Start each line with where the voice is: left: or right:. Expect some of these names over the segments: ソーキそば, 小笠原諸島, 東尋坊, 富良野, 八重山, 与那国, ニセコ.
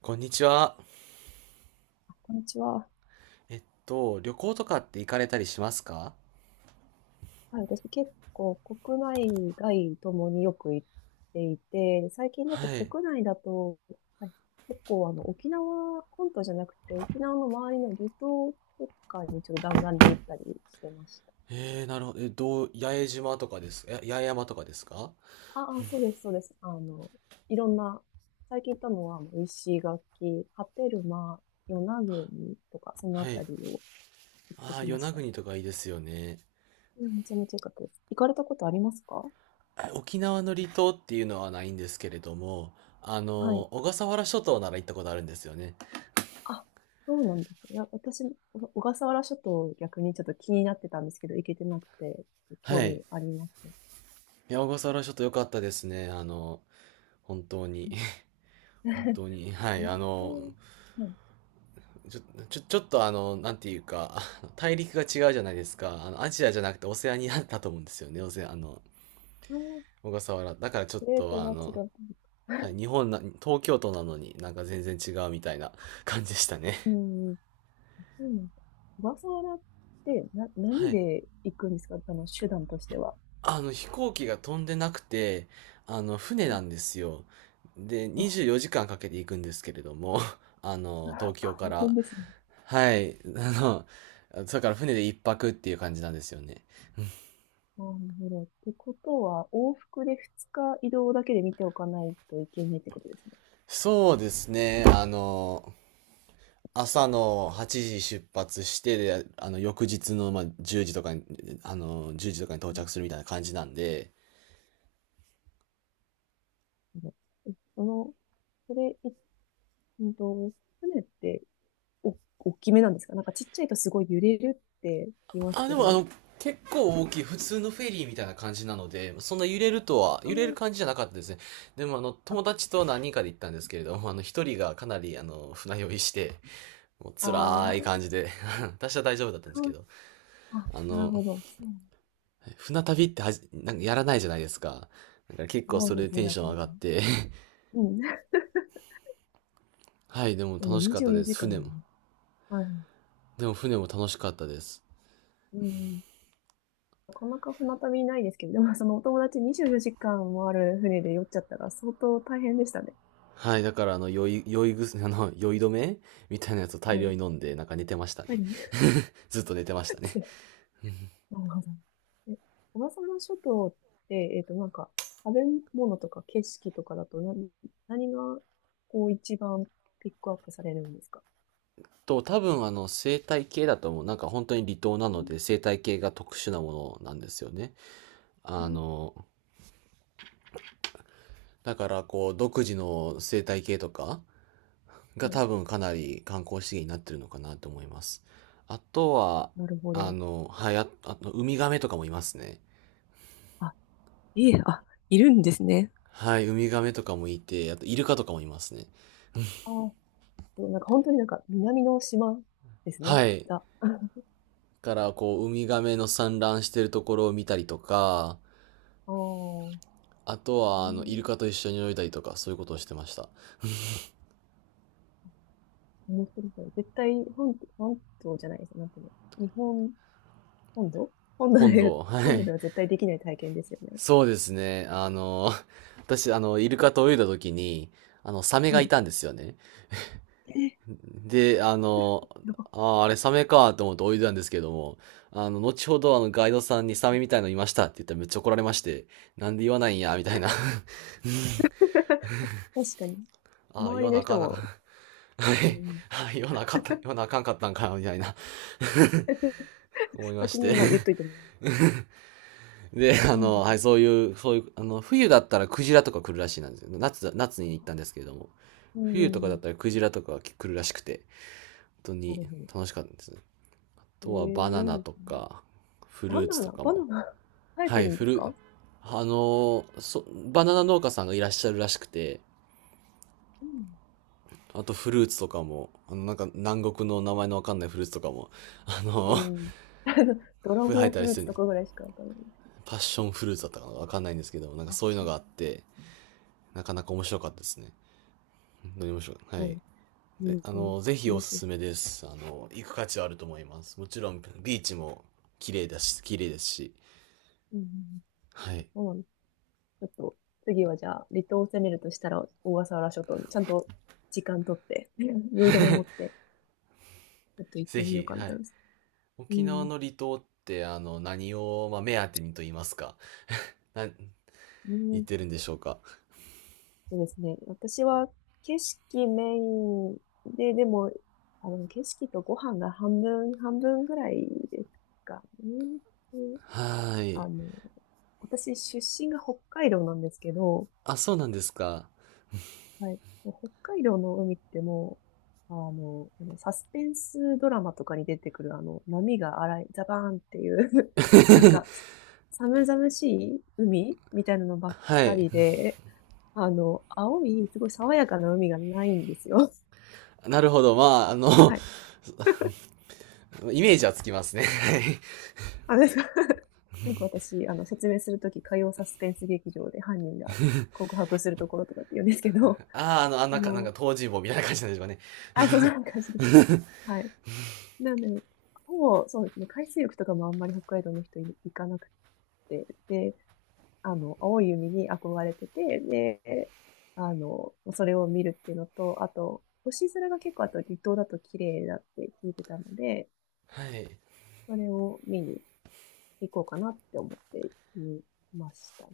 right: こんにちは。
left: こんにちは。
right: 旅行とかって行かれたりしますか？
left: はい、私結構国内外ともによく行っていて、最近だと
right: はい。
left: 国内だと、はい、結構沖縄本島じゃなくて沖縄の周りの離島とかにちょっと弾丸で行ったりしてました。
right: なるほど。え、どう、八重島とかですか。八重山とかですか？
left: ああ、そうです、そうです。あの、いろんな、最近行ったのは石垣、波照間、与那国とかそのあ
right: はい。
left: たりを行って
right: ああ、
left: き
right: 与
left: ま
right: 那
left: した。
right: 国とかいいですよね。
left: いや、めちゃめちゃ良かったです。行かれたことありますか？
right: あ、沖縄の離島っていうのはないんですけれども、
left: はい。
right: 小笠原諸島なら行ったことあるんですよね。
left: あ、そうなんですね。いや、私、お小笠原諸島逆にちょっと気になってたんですけど、行けてなくて、興
right: はい。
left: 味
right: い
left: あります。
right: や、小笠原諸島良かったですね。本当に。
left: うん。
right: 本当 に。はい。
left: 温はい。
right: ちょ、ちょっとなんていうか、大陸が違うじゃないですか。アジアじゃなくてオセアニアだと思うんですよね。オセア、あの、
left: あー、
right: 小笠原。だからちょっ
left: プレート
right: と
left: が違う。
right: はい、日本な、東京都なのになんか全然違うみたいな 感じでしたね。
left: うん。そうなんです。小笠原ってな、
right: は
left: 何
right: い。
left: で行くんですか？手段としては。
right: 飛行機が飛んでなくて、船
left: う
right: なんですよ。で、
left: わ
right: 24時間かけて行くんですけれども、あの、
left: あ、
right: 東京か
left: 大変
right: ら。
left: ですね。
right: はい。だから船で一泊っていう感じなんですよね。
left: なるほど。ってことは、往復で2日移動だけで見ておかないといけないってことですね。
right: そうですね。朝の8時出発して、で、翌日の、まあ、10時とかに、到着するみたいな感じなんで、
left: なるほど。え、それうんと、船って大きめなんですか？なんかちっちゃいとすごい揺れるって言います
right: あ、で
left: け
right: も、
left: ど。
right: 結構大きい、普通のフェリーみたいな感じなので、そんな揺れるとは、
left: あ
right: 揺れる
left: ー、
right: 感じじゃなかったですね。でも、
left: あ、
right: 友達と何人かで行ったんですけれども、一人がかなり、船酔いして、もう
left: あ
right: 辛い感
left: ー、
right: じで、私は大丈夫だったんで
left: か
right: す
left: わ
right: け
left: いい。
right: ど、
left: あ、
right: あ
left: なる
right: の、
left: ほど。そう。
right: 船旅ってはじ、なんかやらないじゃないですか。だから結構
left: そう
right: そ
left: で
right: れで
left: す
right: テ
left: ね、
right: ン
left: な
right: ショ
left: か
right: ン上
left: な
right: がっ
left: か。
right: て、
left: うん。
right: はい、でも
left: でも
right: 楽しかっ
left: 24
right: たで
left: 時
right: す。
left: 間
right: 船も。
left: ね。はい。
right: でも船も楽しかったです。
left: うん。なかなか船旅ないですけど、でもそのお友達24時間もある船で酔っちゃったら相当大変でしたね。
right: はい、だからあの、酔い、酔いぐす、あの、酔い止めみたいなやつを大
left: は
right: 量
left: い。
right: に飲んで、なんか寝てましたね。
left: 大変です。
right: ずっと寝てましたね。
left: なるほど。え、小笠原諸島って、食べ物とか景色とかだと何が、こう、一番ピックアップされるんですか？
right: 多分生態系だと思う。なんか本当に離島な
left: う
right: の
left: ん
right: で、生態系が特殊なものなんですよね。
left: う
right: あ
left: ん、
right: の、だからこう、独自の生態系とか
left: は
right: が
left: い。
right: 多分かなり観光資源になってるのかなと思います。あとは、
left: なるほど。
right: はい、ああと、ウミガメとかもいますね。
left: あ、いえ、あ、いるんですね。
right: はい、ウミガメとかもいて、あと、イルカとかもいますね。
left: あ、そう、なんか本当になんか南の島ですね。
right: はい。
left: ザ。あ
right: からこうウミガメの産卵してるところを見たりとか、
left: あ、う
right: あとはあのイル
left: ん、
right: カと一緒に泳いだりとかそういうことをしてました。
left: 面白い。絶対本島じゃないです。なんていうの。本土、本土で、
right: は
left: 本土
right: い。
left: では絶対できない体験ですよね。
right: そうですね。私あのイルカと泳いだ時に、あのサメが
left: は
right: い
left: い。
right: たんですよね。
left: え、
right: で、あ
left: や
right: の、
left: っ、
right: あーあれサメかと思って泳いでたんですけども、後ほどあのガイドさんにサ
left: う
right: メ
left: ん。
right: みたいのいましたって言ったらめっちゃ怒られまして、なんで言わないんや、みたいな。
left: 確かに。
right: ああ、
left: 周
right: 言
left: り
right: わな
left: の
right: あか
left: 人
right: んなあかん。
left: も、
right: は
left: う
right: い。
left: ん、
right: はい。言わなあかんかったんかな、みたいな 思 いま
left: 先
right: し
left: に
right: て。
left: まあ言っといてもらえる。
right: で、はい、そういう、冬だったらクジラとか来るらしいなんですよ。夏に行ったんですけれども。
left: うん、う
right: 冬
left: ん、う
right: とか
left: ん
right: だ
left: う
right: っ
left: ん。
right: たらクジラとかが来るらしくて、本当
left: なる
right: に
left: ほど。
right: 楽しかったんです。あ
left: え、え
right: とはバナ
left: いいで
right: ナ
left: す
right: と
left: ね。
right: か、フ
left: バ
right: ルーツ
left: ナ
right: と
left: ナ、
right: か
left: バナ
right: も。
left: ナ、生え
right: は
left: て
right: い、
left: るんで
right: フ
left: す
right: ル、
left: か？
right: あの、そ、バナナ農家さんがいらっしゃるらしくて、
left: うん。
right: あとフルーツとかも、なんか南国の名前のわかんないフルーツとかも、あ
left: う
right: の、
left: ん。ドラ
right: 生
left: ゴ
right: え
left: ン
right: た
left: フ
right: り
left: ルー
right: す
left: ツ
right: るん
left: と
right: です。
left: かぐらいしかわかんないです。
right: パッションフルーツだったかなわかんないんですけど、なんか
left: あ、
right: そういうの
left: そう。
right: があっ
left: す
right: て、なかなか面白かったですね。本当に面白い。は
left: ご
right: い。
left: い。う
right: で
left: ん、うん。
right: ぜひお
left: 面
right: す
left: 白い。
right: すめです。行く価値はあると思います。もちろん、ビーチも綺麗だし、綺麗ですし。
left: うんうんうん、
right: はい。
left: そうなんです。ちょっと、次はじゃあ、離島を攻めるとしたら、小笠原諸島にちゃんと時間取って、うん、酔い止め持って、ちょっと行っ
right: ぜ
left: てみよう
right: ひ、
left: かな
right: は
left: と
right: い。
left: 思います。う
right: 沖縄
left: ん。
right: の離島って、何を、まあ、目当てにと言いますか。な、
left: う
right: 言っ
left: ん、
right: てるんでしょうか。
left: そうですね。私は景色メインで、でも、あ、の景色とご飯が半分、半分ぐらいですかね。で、
right: はーい。
left: あの、私出身が北海道なんですけど、
right: あ、そうなんですか。
left: はい。もう北海道の海ってもう、あの、あのサスペンスドラマとかに出てくるあの、波が荒い、ザバーンっていう、 なんか、寒々しい海みたいなのばっ
right: は
left: か
right: い。
left: りで、あの、青い、すごい爽やかな海がないんですよ。
right: なるほど。まあ、
left: はい。
right: イメージはつきますね。はい。
left: あですか？ よく私、説明するとき、火曜サスペンス劇場で犯人が告白するところとかって言うんですけど、
right: ああ、あの、あん
left: あ
right: なか、なんか、
left: の、
right: 東尋坊みたいな感じなんでしょうかね。
left: あ、そう、そんな感じです。はい。なんで、ほぼ、そうですね、海水浴とかもあんまり北海道の人行かなくて、で、あの、青い海に憧れてて、で、あの、それを見るっていうのと、あと、星空が結構、あと離島だと綺麗だって聞いてたので、
right: はい。
left: それを見に行こうかなって思っていましたね。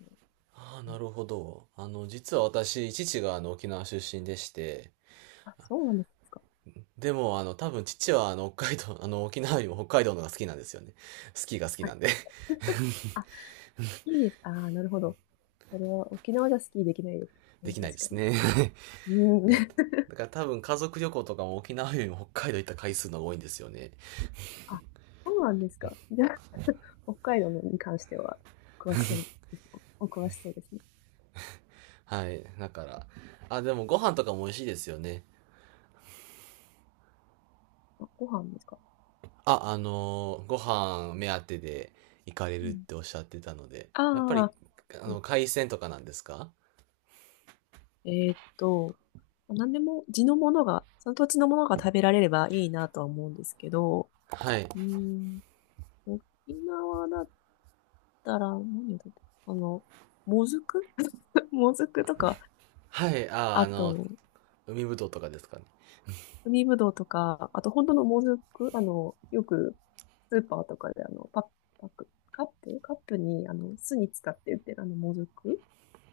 right: ああ、
left: う
right: な
left: ん、
right: るほど。実は私、父があの沖縄出身でして、
left: あ、そうなんですか。
right: でも、多分父はあの北海道、あの沖縄よりも北海道の方が好きなんですよね。スキーが好き
left: は
right: な
left: い。
right: んで
left: あ、いいです。ああ、なるほど。それは沖縄じゃスキーできないですか ら
right: で
left: ね。
right: きないで
left: 確か
right: す
left: に。
right: ね。
left: うん。
right: だから、だから多分家族旅行とかも沖縄よりも北海道行った回数の方が多いんですよね。
left: あ、そうなんですか。じゃあ、北海道のに関しては、詳しそうですね。お詳しそうですね。
right: はい。だから、あ、でもご飯とかも美味しいですよね。
left: あ、ご飯ですか。
right: あ、あのーご飯目当てで行かれ
left: う
right: るっ
left: ん。
right: ておっしゃってたので、
left: あ
right: やっぱり、
left: あ、うん、
right: 海鮮とかなんですか？
left: えーっと、何でも地のものが、その土地のものが食べられればいいなとは思うんですけど、
right: はい。
left: うん、沖縄だたら、何だった、あの、もずく、 もずくとか、
right: はい。
left: あと、
right: 海ぶどうとかですかね。
left: 海ぶどうとか、あと本当のもずく、よくスーパーとかでパック、カップに、あの、酢に使って売ってるあの、もずく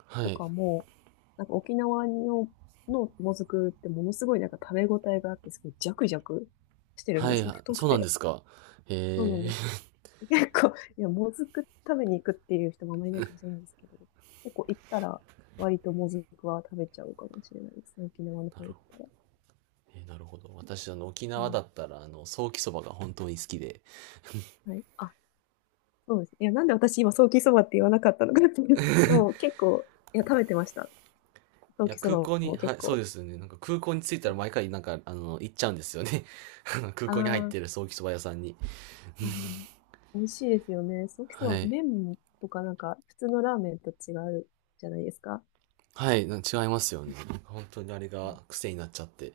right: は
left: と
right: い。
left: かも、なんか沖縄の、のもずくってものすごいなんか食べ応えがあって、すごいジャクジャクしてるん
right: は
left: で
right: い、
left: すよ。
right: あ、
left: 太く
right: そうなんで
left: て。
right: すか。
left: そうなん
right: え
left: です。
right: ー、
left: 結構、いや、もずく食べに行くっていう人もあまりいないかもしれないですけど、結構行ったら、割ともずくは食べちゃうかもしれないですね。沖縄の
right: な
left: 方
right: るほ
left: 行った
right: ど。
left: ら。
right: えー、なるほど。私、沖
left: う
right: 縄だ
left: ん。
right: ったら、ソーキそばが本当に好きで。
left: はい。あ、そうですね。いや、なんで私今、ソーキそばって言わなかったのかっていう。でも結構、いや、食べてました。ソ
right: い
left: ー
right: や、
left: キそ
right: 空
left: ば
right: 港に、
left: も
right: は
left: 結
right: い、そう
left: 構。
right: ですよね。なんか空港に着いたら毎回、なんか、行っちゃうんですよね。あの空
left: ああ、
right: 港に入っ
left: は
right: てるソーキそば屋さんに。
left: いはい。美味しいですよね。ソーキそ
right: は
left: ば、
right: い。
left: 麺とかなんか、普通のラーメンと違うじゃないですか。
right: はい、違いますよね。本当にあれ
left: う
right: が癖になっちゃって、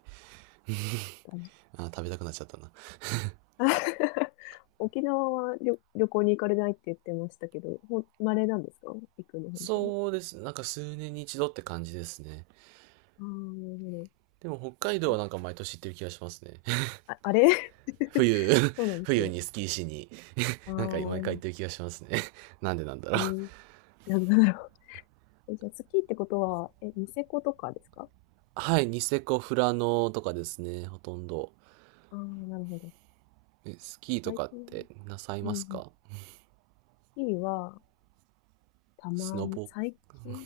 left: ん。
right: あー、食べたくなっちゃったな。
left: 沖縄は旅行に行かれないって言ってましたけど、ほん、稀なんですか？行くの、本当に。
right: そうです。なんか数年に一度って感じですね。
left: ああ、なる
right: でも北海
left: ほ
right: 道は
left: ど。
right: なんか毎年行ってる気がしますね。
left: あ、あれ、
right: 冬、
left: そうな んです
right: 冬
left: ね。
right: にスキーしに、
left: ああ、
right: なんか毎回行
left: う
right: ってる気がしますね。なんでなんだろう。
left: ん、なんだろう。え、じゃあ、スキーってことは、え、ニセコとかですか？
right: はい、ニセコ、富良野とかですね、ほとんど。
left: ああー、なるほど。
right: え、スキーと
left: 最
right: かっ
left: 近、
right: てなさい
left: うんう
right: ます
left: ん、
right: か？
left: スキーは、た
right: ス
left: ま
right: ノ
left: に、
right: ボ。
left: 最近、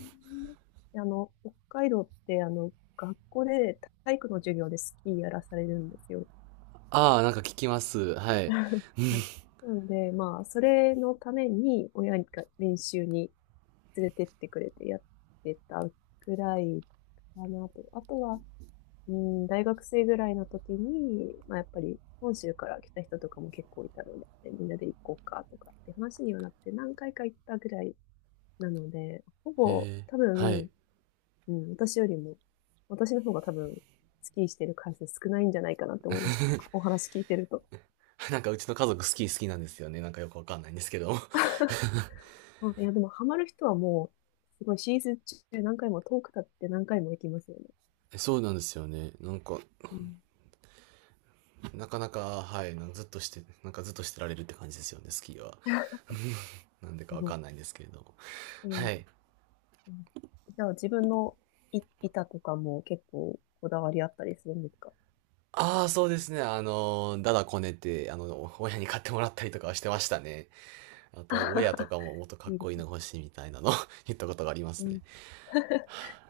left: 北海道って、学校で体育の授業でスキーやらされるんですよ。
right: ああ、なんか聞きます。はい。へ
left: はい。なので、まあ、それのために親が練習に連れてってくれてやってたぐらいかなと。あとは、うん、大学生ぐらいの時に、まあ、やっぱり本州から来た人とかも結構いたので、みんなで行こうかとかって話にはなって何回か行ったぐらいなので、ほぼ
right: え、
left: 多
right: はい。
left: 分、うん、私よりも、私の方が多分、スキーしてる回数少ないんじゃないかなって思いました。お話聞いてると。
right: なんかうちの家族スキー好きなんですよね。なんかよくわかんないんですけど。
left: そういや、でもハマる人はもう、すごいシーズン中何回も遠く経って何回も行きますよね。
right: え、そうなんですよね。なんか、
left: うん。
right: なかなか、はい、なんかずっとしてられるって感じですよね、スキーは。なんでか
left: す
right: わ
left: ご
right: か
left: い。
right: んないんですけれども。
left: う
right: は
left: ん。
right: い。
left: うん、じゃあ自分のい板とかも結構こだわりあったりするんですか？
right: ああ、そうですね。だだこねて、親に買ってもらったりとかはしてましたね。あと、ウェアとか ももっとかっ
left: いいで
right: こ
left: す
right: いい
left: ね。
right: の欲しいみたいなの 言ったことがありま
left: う
right: す
left: ん。
right: ね。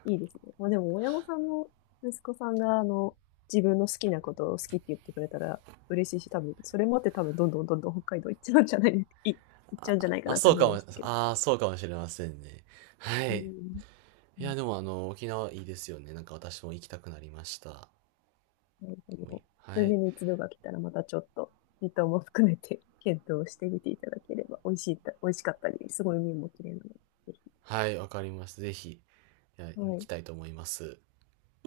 left: いいですね。まあでも親御さんも息子さんが自分の好きなことを好きって言ってくれたら嬉しいし、多分、それもあって多分どんどん北海道行っちゃうんじゃないか
right: あ、
left: なって
right: そう
left: 思い
right: かも、
left: ましたけど。
right: ああ、そうかもしれませんね。は
left: う
right: い。
left: ん。
right: いや、でもあの、沖縄いいですよね。なんか私も行きたくなりました。
left: なるほ
right: もうい
left: ど。
right: は
left: 数
right: い。
left: 年に一度が来たらまたちょっと時短も含めて検討してみていただければ、美味しかったり、すごい海も綺麗なので、ぜひ。
right: はい、わかります。ぜひ、いや、行
left: は
right: き
left: い。
right: たいと思います。